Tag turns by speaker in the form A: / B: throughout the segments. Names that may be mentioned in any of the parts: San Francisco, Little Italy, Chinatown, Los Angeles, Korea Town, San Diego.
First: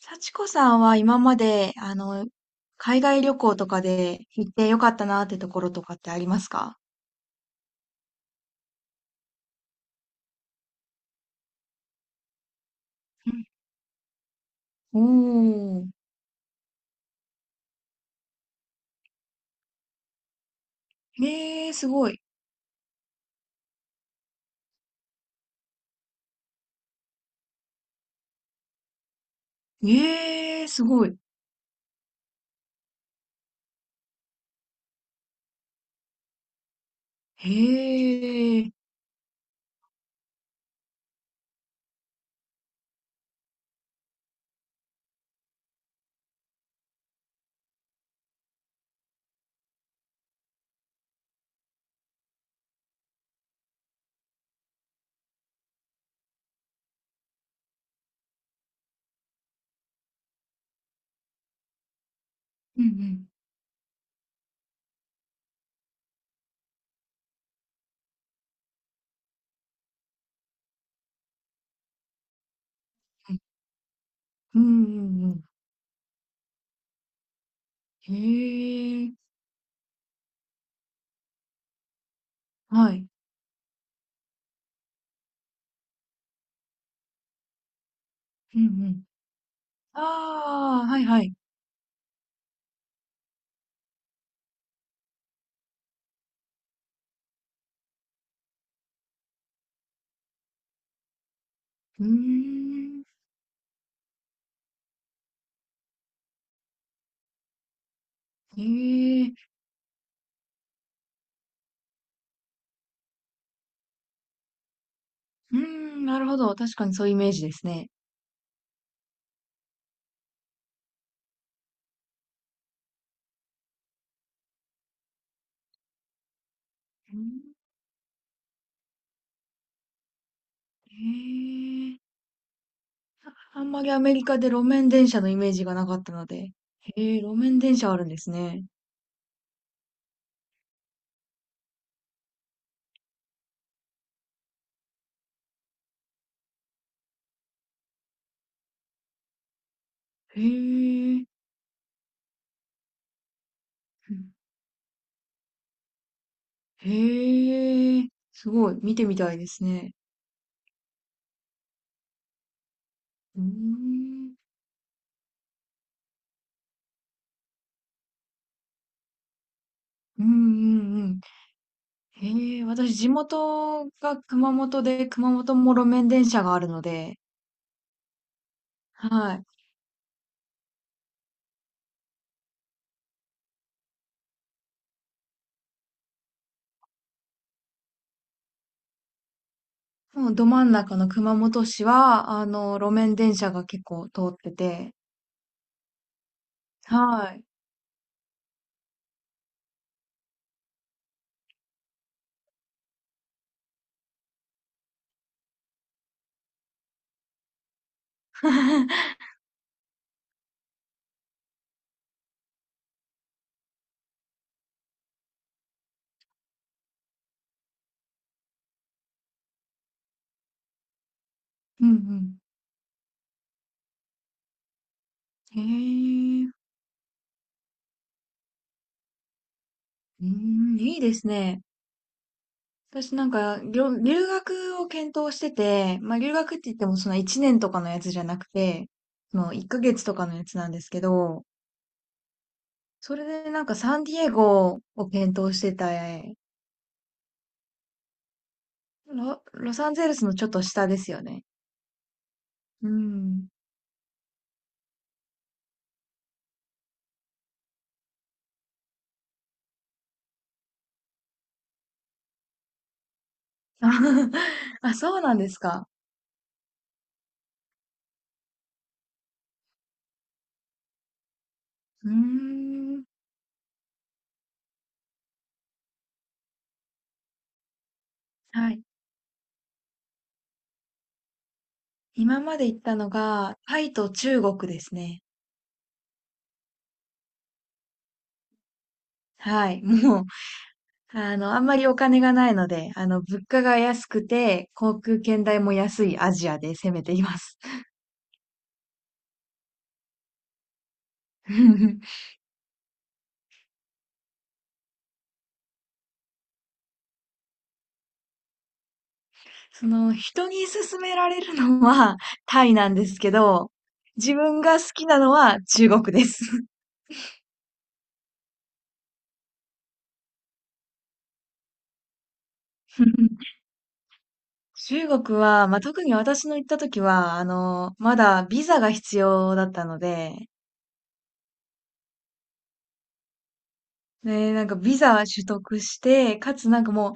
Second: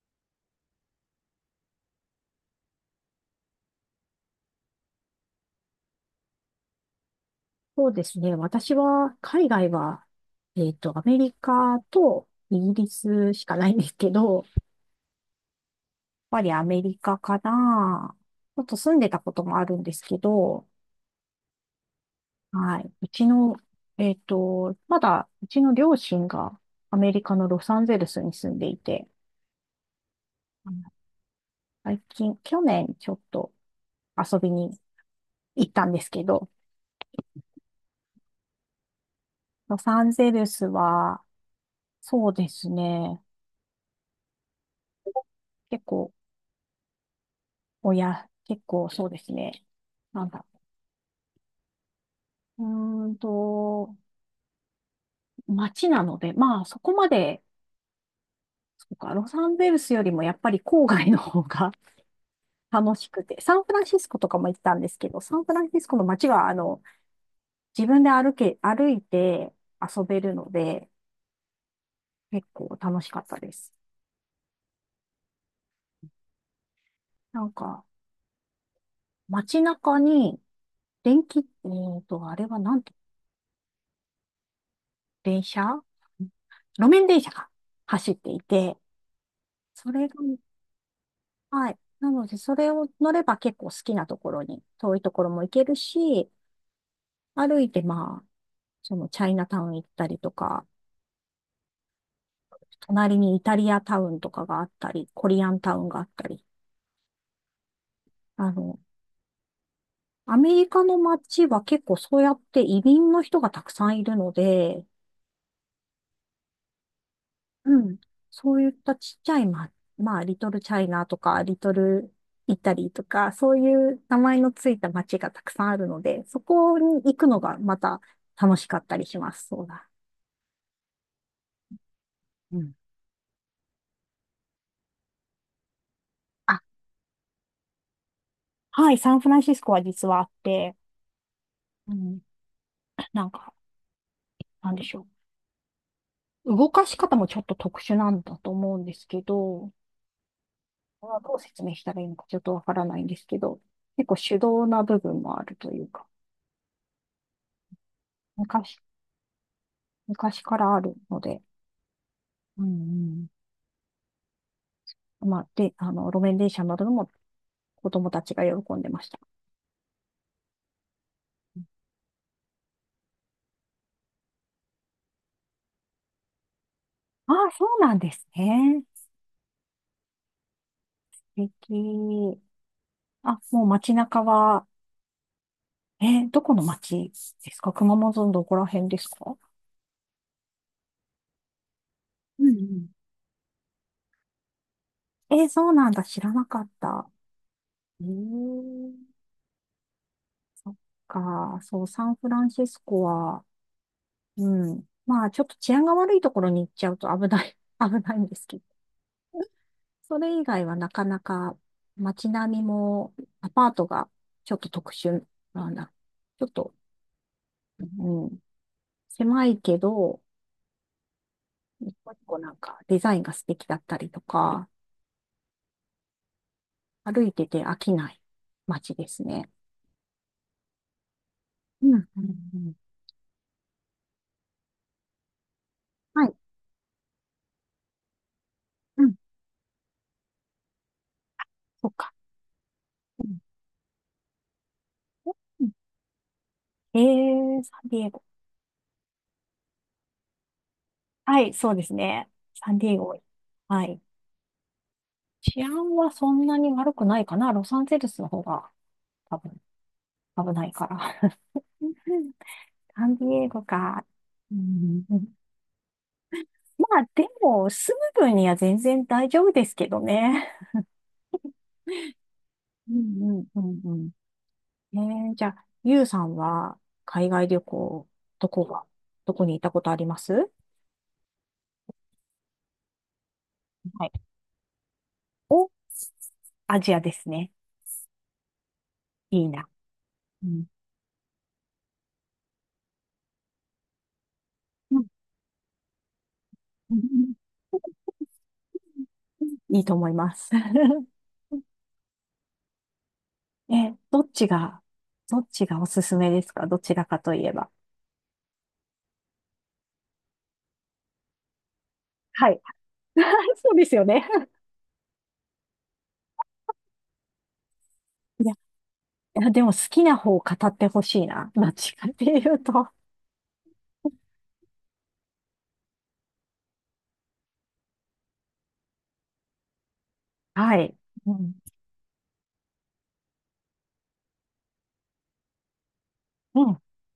A: 幸子さんは今まで、海外旅行とかで行ってよかったなってところとかってありますか？
B: そうですね。私は、海外は、アメリカとイギリスしかないんですけど、やっ
A: うんおー。
B: ぱりアメリカかな。ちょっと住んでたこともあるんですけど、
A: へえ、すごい。
B: はい。うちの、えっと、まだ、うちの両親がアメリカのロサンゼルスに住んでいて、
A: へえ、
B: うん。
A: すごい。
B: 最近、去年ちょっと遊びに行ったんですけど、
A: へえ。
B: ロサンゼルスは、そうですね。結構、結構そうですね。なんだろう。うーんと、街なので、まあそこまで、そうか、ロサンゼルスよりもやっぱり郊外の方が
A: うんう
B: 楽しく
A: ん。
B: て、サンフランシスコとかも行ったんですけど、サンフランシスコの街は、自分で歩いて遊べるので、結構楽しかったです。
A: うんうん
B: なんか、
A: うん。へえ。
B: 街中に、電気、あれはなんて、
A: はい。
B: 電車路面電車が走ってい
A: うんう
B: て、
A: ん。
B: それが、
A: ああ、はいはい。
B: はい。なので、それを乗れば結構好きなところに、遠いところも行けるし、歩いてまあ、そのチャイナタウン行ったりとか、
A: うーん。
B: 隣にイタリアタウンとかがあったり、コリアンタウンがあったり、あ
A: へ
B: の、
A: え。
B: アメリカの街は結構そうやって移民の人がたくさんいるので、
A: うーん、なるほど。確かにそういうイメージです
B: う
A: ね。
B: ん。そういったちっちゃい、まあ、リトルチャイナとか、リトルイタリーとか、そういう名前のついた街がたくさんあるので、そこに行
A: う
B: くの
A: ん。
B: がまた楽しかったりします。そうだ。
A: へえ。
B: うん。
A: あんまりアメリカで路面電車のイメージがなかったので。
B: あ、
A: へえ、路面電車あるんですね。
B: はい、サンフランシスコは実はあって、うん、なんか、なんでしょう。動かし方もちょっと特殊なんだと思うんですけど、
A: へ
B: これは
A: え、
B: どう説明したらいいのかちょっとわからないんですけど、結構手動な部分もあるというか、
A: へえ、すご
B: 昔、
A: い、見てみたいですね。
B: 昔からあるので、うんうん。
A: うーん、
B: まあ、で、路面電車に乗るのも子供たちが喜んでました。
A: うんうんうん。へえ、私地元が熊本で、熊本も路面電車があるので、
B: ああ、そうなんですね。
A: はい。
B: 素敵。あ、もう街中は、え、どこの街ですか？熊本のどこら辺ですか？
A: もうど真ん中の熊本市は、
B: うん
A: 路面電車が結構通ってて、
B: うん。え、そうなんだ。知らなかった。
A: はい。
B: うん。そっか。そう、サンフランシスコは、うん。まあ、ちょっと治安が悪いところに行っちゃうと危ない、危ないんですけ、 それ以外はなかなか街並みもアパートがちょっと特殊なんだ。ちょっと、うん、狭いけど、
A: うんう
B: 一個一
A: ん。
B: 個なんかデザインが素敵だったりとか、
A: へえ、
B: 歩いてて飽きない街ですね。
A: うん、いいですね。
B: うん、うん、うん。
A: 私なんか、留学を検討してて、まあ
B: は
A: 留
B: い、
A: 学って言ってもその1年とかのやつじゃなくて、
B: うん、
A: その1ヶ月とかのやつなんですけど、
B: そっか。
A: それで
B: う
A: なんかサンディエゴを検討し
B: ん。
A: てた。
B: えサンディエゴ。
A: ロサンゼルスのちょっと下ですよ
B: は
A: ね。
B: い、そうですね。サンデ
A: う
B: ィエゴ。
A: ん。
B: はい。治安はそんなに悪くないかな。ロサンゼルスの方が多分危ないから。サンディエゴか。う
A: あ、
B: ん、
A: そうなんですか。
B: まあ、でも、住む分には全然大丈夫ですけどね。
A: うー
B: う
A: ん。
B: んうんうんうん。じゃあ、ゆうさんは海外旅行、どこ
A: はい。
B: が、どこに行ったことありますは
A: 今まで行ったのが、タイと
B: い。
A: 中国ですね。
B: お、アジアですね。いいな。
A: はい。もう、
B: うん。
A: あんまりお金がないので、物価が安くて、
B: う
A: 航
B: ん、
A: 空券代も安いアジアで攻めています。
B: いいと思います。え、どっちがおすすめですか？どちらかといえば。
A: その、人に勧められるのは
B: はい。
A: タイなんですけ
B: そ
A: ど、
B: うですよね。
A: 自分が好きなのは中国です。
B: いや、でも好きな方を語ってほしいな。どっちかっていうと。
A: 中国は、まあ、特に私の行った時は、まだビザが必要だったので、
B: はい。うん。
A: ね、なんかビザ取得して、か
B: う
A: つ
B: ん。
A: なんかも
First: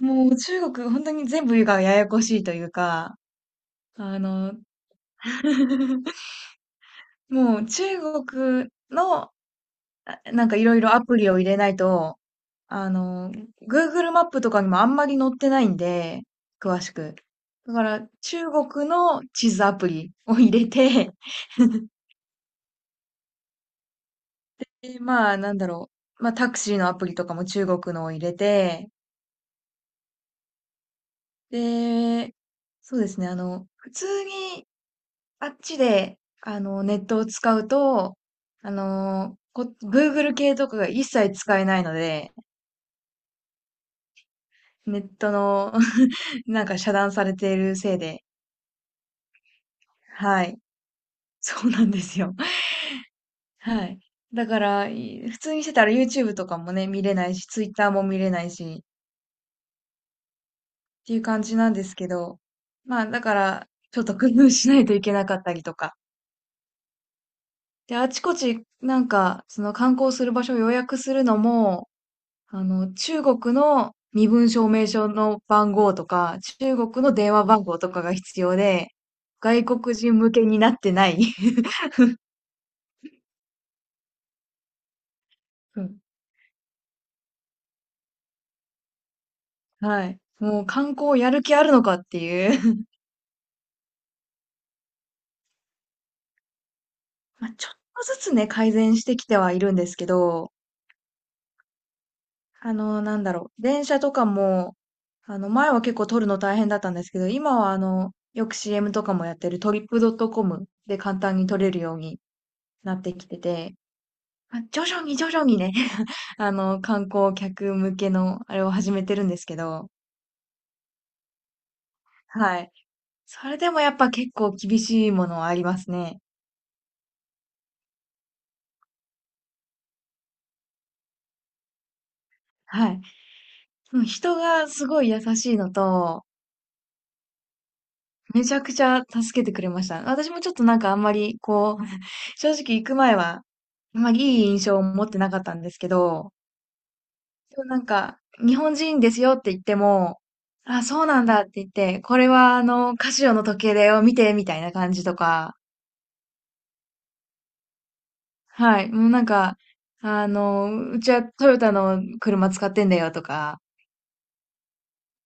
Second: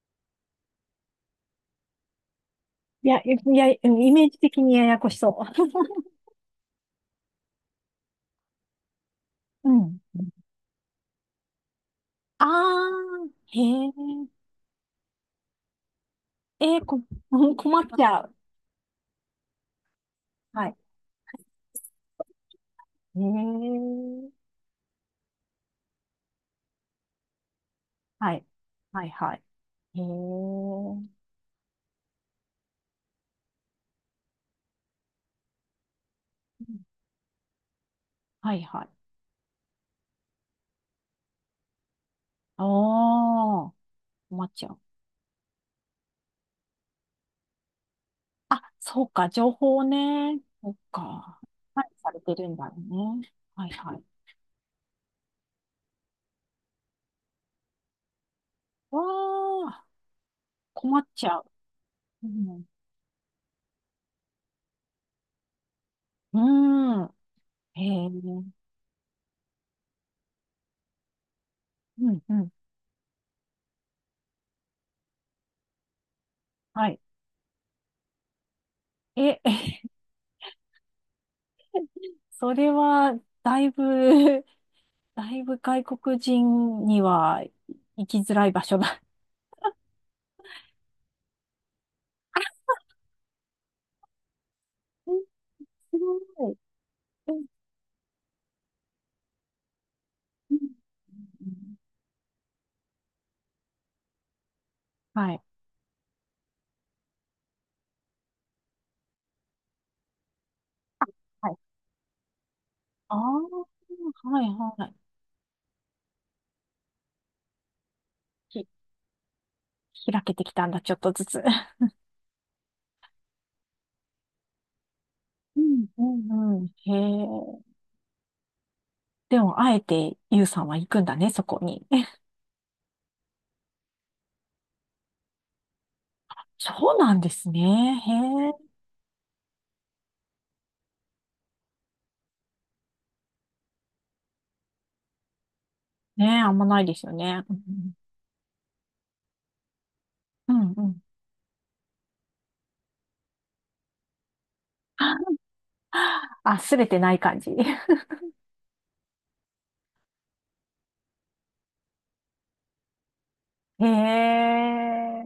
A: う、もう中国本当に全部がややこしいという
B: い
A: か、
B: や、いや、イ
A: あ
B: メージ
A: の、
B: 的にややこしそ
A: もう中国の、あ
B: う。うん。
A: なんかいろいろアプリを入れないと、
B: あ
A: あ
B: ー、
A: の、
B: へえ。
A: Google マップとかにもあんまり載ってないんで、
B: え
A: 詳
B: ー、
A: し
B: こ、
A: く。
B: うん、
A: だ
B: 困っ
A: か
B: ち
A: ら
B: ゃう。
A: 中国の地図アプリを入
B: は
A: れ
B: い。
A: て
B: へえ。
A: で、まあなんだろう。まあタクシーのアプリとかも中国のを入れ
B: はい。
A: て、
B: はい、はい。へえ。うん。
A: で、そうですね、普通にあっちで、ネットを使うと、
B: はい、はい。
A: Google 系とかが一切使えないので、
B: あー、困っちゃう。
A: ネットの なんか遮断されているせいで、
B: あ、そうか、情報ね。
A: はい。
B: そう か。
A: そうな
B: 管
A: ん
B: 理
A: で
B: さ
A: す
B: れて
A: よ。
B: るんだよね。はい、
A: は
B: は
A: い。
B: い。
A: だから、普通にしてたら YouTube とかもね、見れないし、Twitter も見れないし、
B: わー、困
A: っ
B: っ
A: ていう
B: ちゃ
A: 感
B: う。
A: じなんですけ
B: う
A: ど、
B: ん。
A: まあ、だから、ちょっと工夫しないといけなかったりとか。
B: うーん。へ
A: で、
B: え。
A: あちこ
B: う
A: ち、なんか、その観光する場所を予約するのも、
B: ん、うん。
A: 中国の身分証明書の番号とか、中
B: はい。
A: 国の電話番号とかが必要で、
B: え、
A: 外 国人向けになってない。
B: それは、だいぶ、だいぶ
A: う
B: 外
A: ん。
B: 国人には行きづらい場所だ。
A: はい。もう観光やる気あるのかっていう
B: え、すごい。う ん
A: まあ、ちょっとずつね、改善してきてはいるんですけど、
B: うんうん。
A: なんだろう、電車とかも、
B: はい。
A: 前は結構撮るの大変だったんですけど、今はよく CM とかもやってるトリップドットコムで
B: あ、
A: 簡単に
B: は
A: 撮
B: い。
A: れるようになって
B: ああ、
A: きてて、
B: はい
A: ま、徐
B: はい。
A: 々に徐々にね 観光客向けのあれ
B: ひ、
A: を始めてるんですけど、
B: 開けてきたんだ、ちょっとずつ。
A: はい。それでもやっぱ結構厳しいものはあ
B: う
A: りま
B: ん、
A: す
B: う
A: ね。
B: ん、うん。へえ。でも、あえて、ゆうさんは行くんだね、そこに。
A: はい。うん。人がすごい優しいのと、
B: そうなんですね。
A: め
B: へ
A: ちゃ
B: え。
A: くちゃ助けてくれました。私もちょっとなんかあんまり、こう、正直行く前は、あんまりいい印象を持ってなかったんですけ
B: ねえ、
A: ど、
B: あんまないですよね。う
A: でもなん
B: ん、
A: か、日本人ですよって言っても、
B: うん、うんう
A: あ、
B: ん。
A: そうなんだって言って、これはカシオの時計だよ、見て、みたいな感じとか、
B: あ、すべてない感じ。
A: はい、もうなんか、うちはトヨタの車使ってんだよとか、
B: へえ。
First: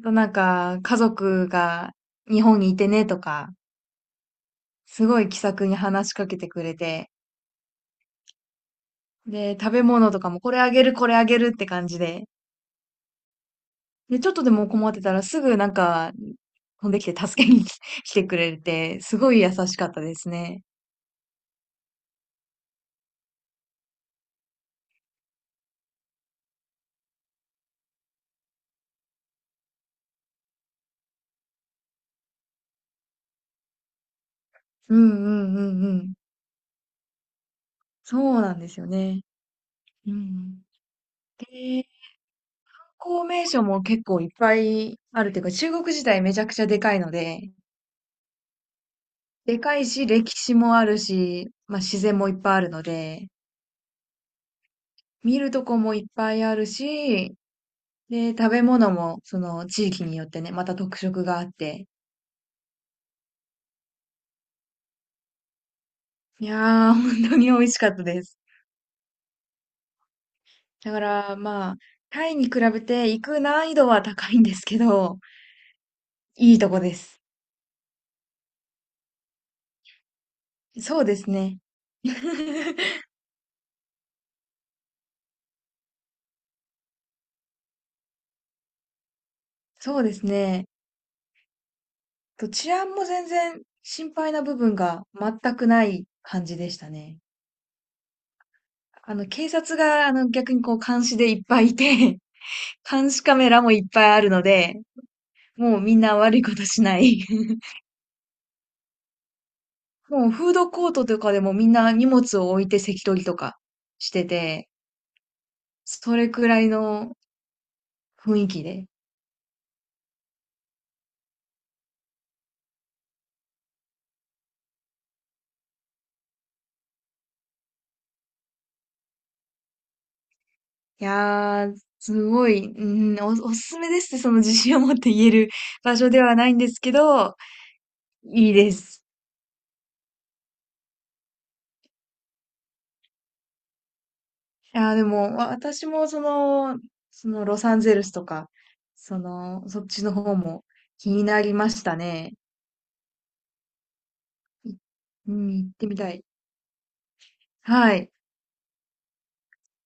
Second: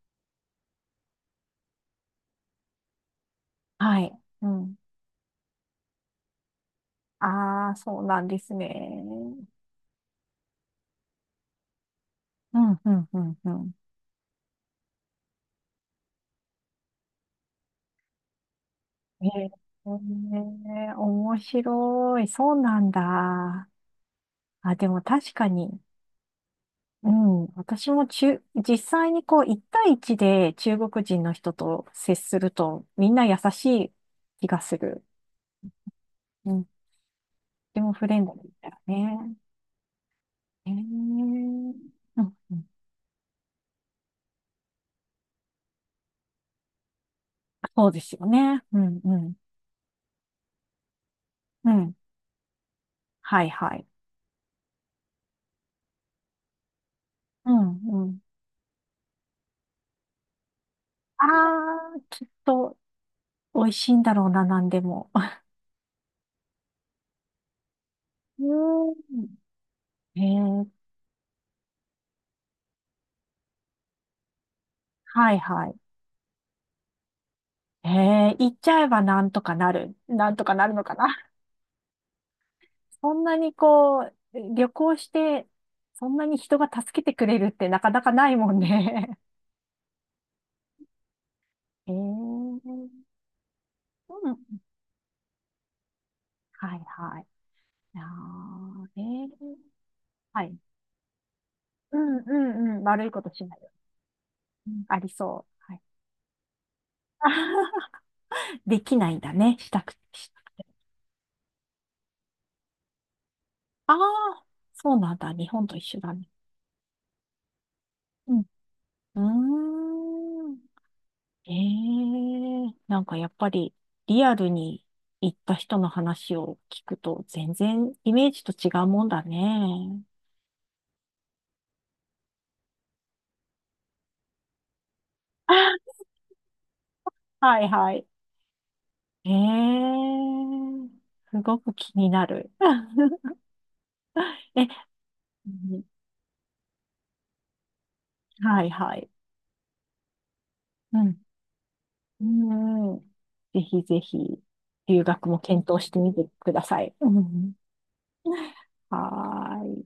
A: あとなんか、家族が日本にいてねとか、
B: はい。うん。
A: すごい気さくに話しかけてくれて、
B: ああ、そうなんですね。
A: で、食べ物とかもこれあげる、これあげるって感じで、
B: うん、うん、うん、うん。
A: で、ちょっとでも困ってたらすぐなんか飛んできて助けに 来てくれて、す
B: へ
A: ごい
B: え、
A: 優しかったですね。
B: 面白い。そうなんだ。あ、でも確かに。うん。私も実際にこう、一対一で中国人の人と接すると、みんな優しい気がす
A: う
B: る。
A: んうんうんうん。
B: うん。とてもフレ
A: そ
B: ンドリ
A: う
B: ー
A: なん
B: だ
A: で
B: よ
A: すよね。
B: ね。
A: うんうん。
B: へえ。うん、
A: で、
B: うん。
A: 観光名所も結構いっぱいあるというか、中国自体めちゃくちゃでかいので、
B: そうですよね。うん、うん。
A: でかいし、歴史もあるし、
B: う
A: まあ
B: ん。
A: 自然もいっぱいあるので、
B: はいはい。
A: 見るとこもいっぱいあるし、
B: うんうん。
A: で、食べ物もその地域によってね、また特色
B: あ
A: があって、
B: あ、きっと美味しいんだろうな、なんでも。
A: いやー、本当に美味しかったです。
B: うーん。へえ、
A: だからまあ、タイに比べて行く難易度は高いんですけど、
B: はいはい。
A: いいとこです。
B: へえ、行っちゃえばなんとかなる。なんとかなるのか
A: そうで
B: な。
A: すね。
B: そんなにこう、旅行して、そんなに人が助けてくれるってなかなかないもんね。
A: そうですね。
B: へえ、う
A: と治安
B: ん。
A: も全然心配な部分が全くない感じで
B: は
A: し
B: い
A: たね。
B: はい。あー、へ
A: 警察
B: え、
A: が
B: は
A: 逆
B: い。
A: にこう監視でいっぱいい
B: うん
A: て、
B: うんうん。悪い
A: 監
B: こ
A: 視
B: と
A: カ
B: し
A: メ
B: ない
A: ラ
B: よ。
A: もいっぱいあるの
B: う
A: で、
B: ん、ありそう。は
A: もう
B: い。
A: みんな悪いことしない。
B: できないんだね。したく、
A: もう
B: し
A: フードコートとかでもみんな荷物を置いて席取りとか
B: あ
A: して
B: あ、
A: て、
B: そうなんだ。日本と一緒だ
A: そ
B: ね。
A: れくらいの
B: う
A: 雰
B: ん。
A: 囲気で。
B: うーん。ええ、なんかやっぱりリアルに行った人の話を聞くと全然イメージと違うもんだね。
A: いやー、すごい、うん、おすすめですってその自信を持って言える 場所ではないんですけど、
B: はいはい。
A: いいです。
B: ええ、すごく気になる。え、
A: いやー、でも
B: うん。
A: 私もその、ロサンゼルスとか、
B: はいはい。
A: その、そっちの方も
B: う
A: 気
B: ん。
A: になりましたね。
B: うん。ぜひぜひ、
A: い
B: 留学
A: う
B: も
A: ん、行っ
B: 検討
A: て
B: し
A: み
B: て
A: た
B: み
A: い。
B: てください。うん。
A: はい。
B: はーい。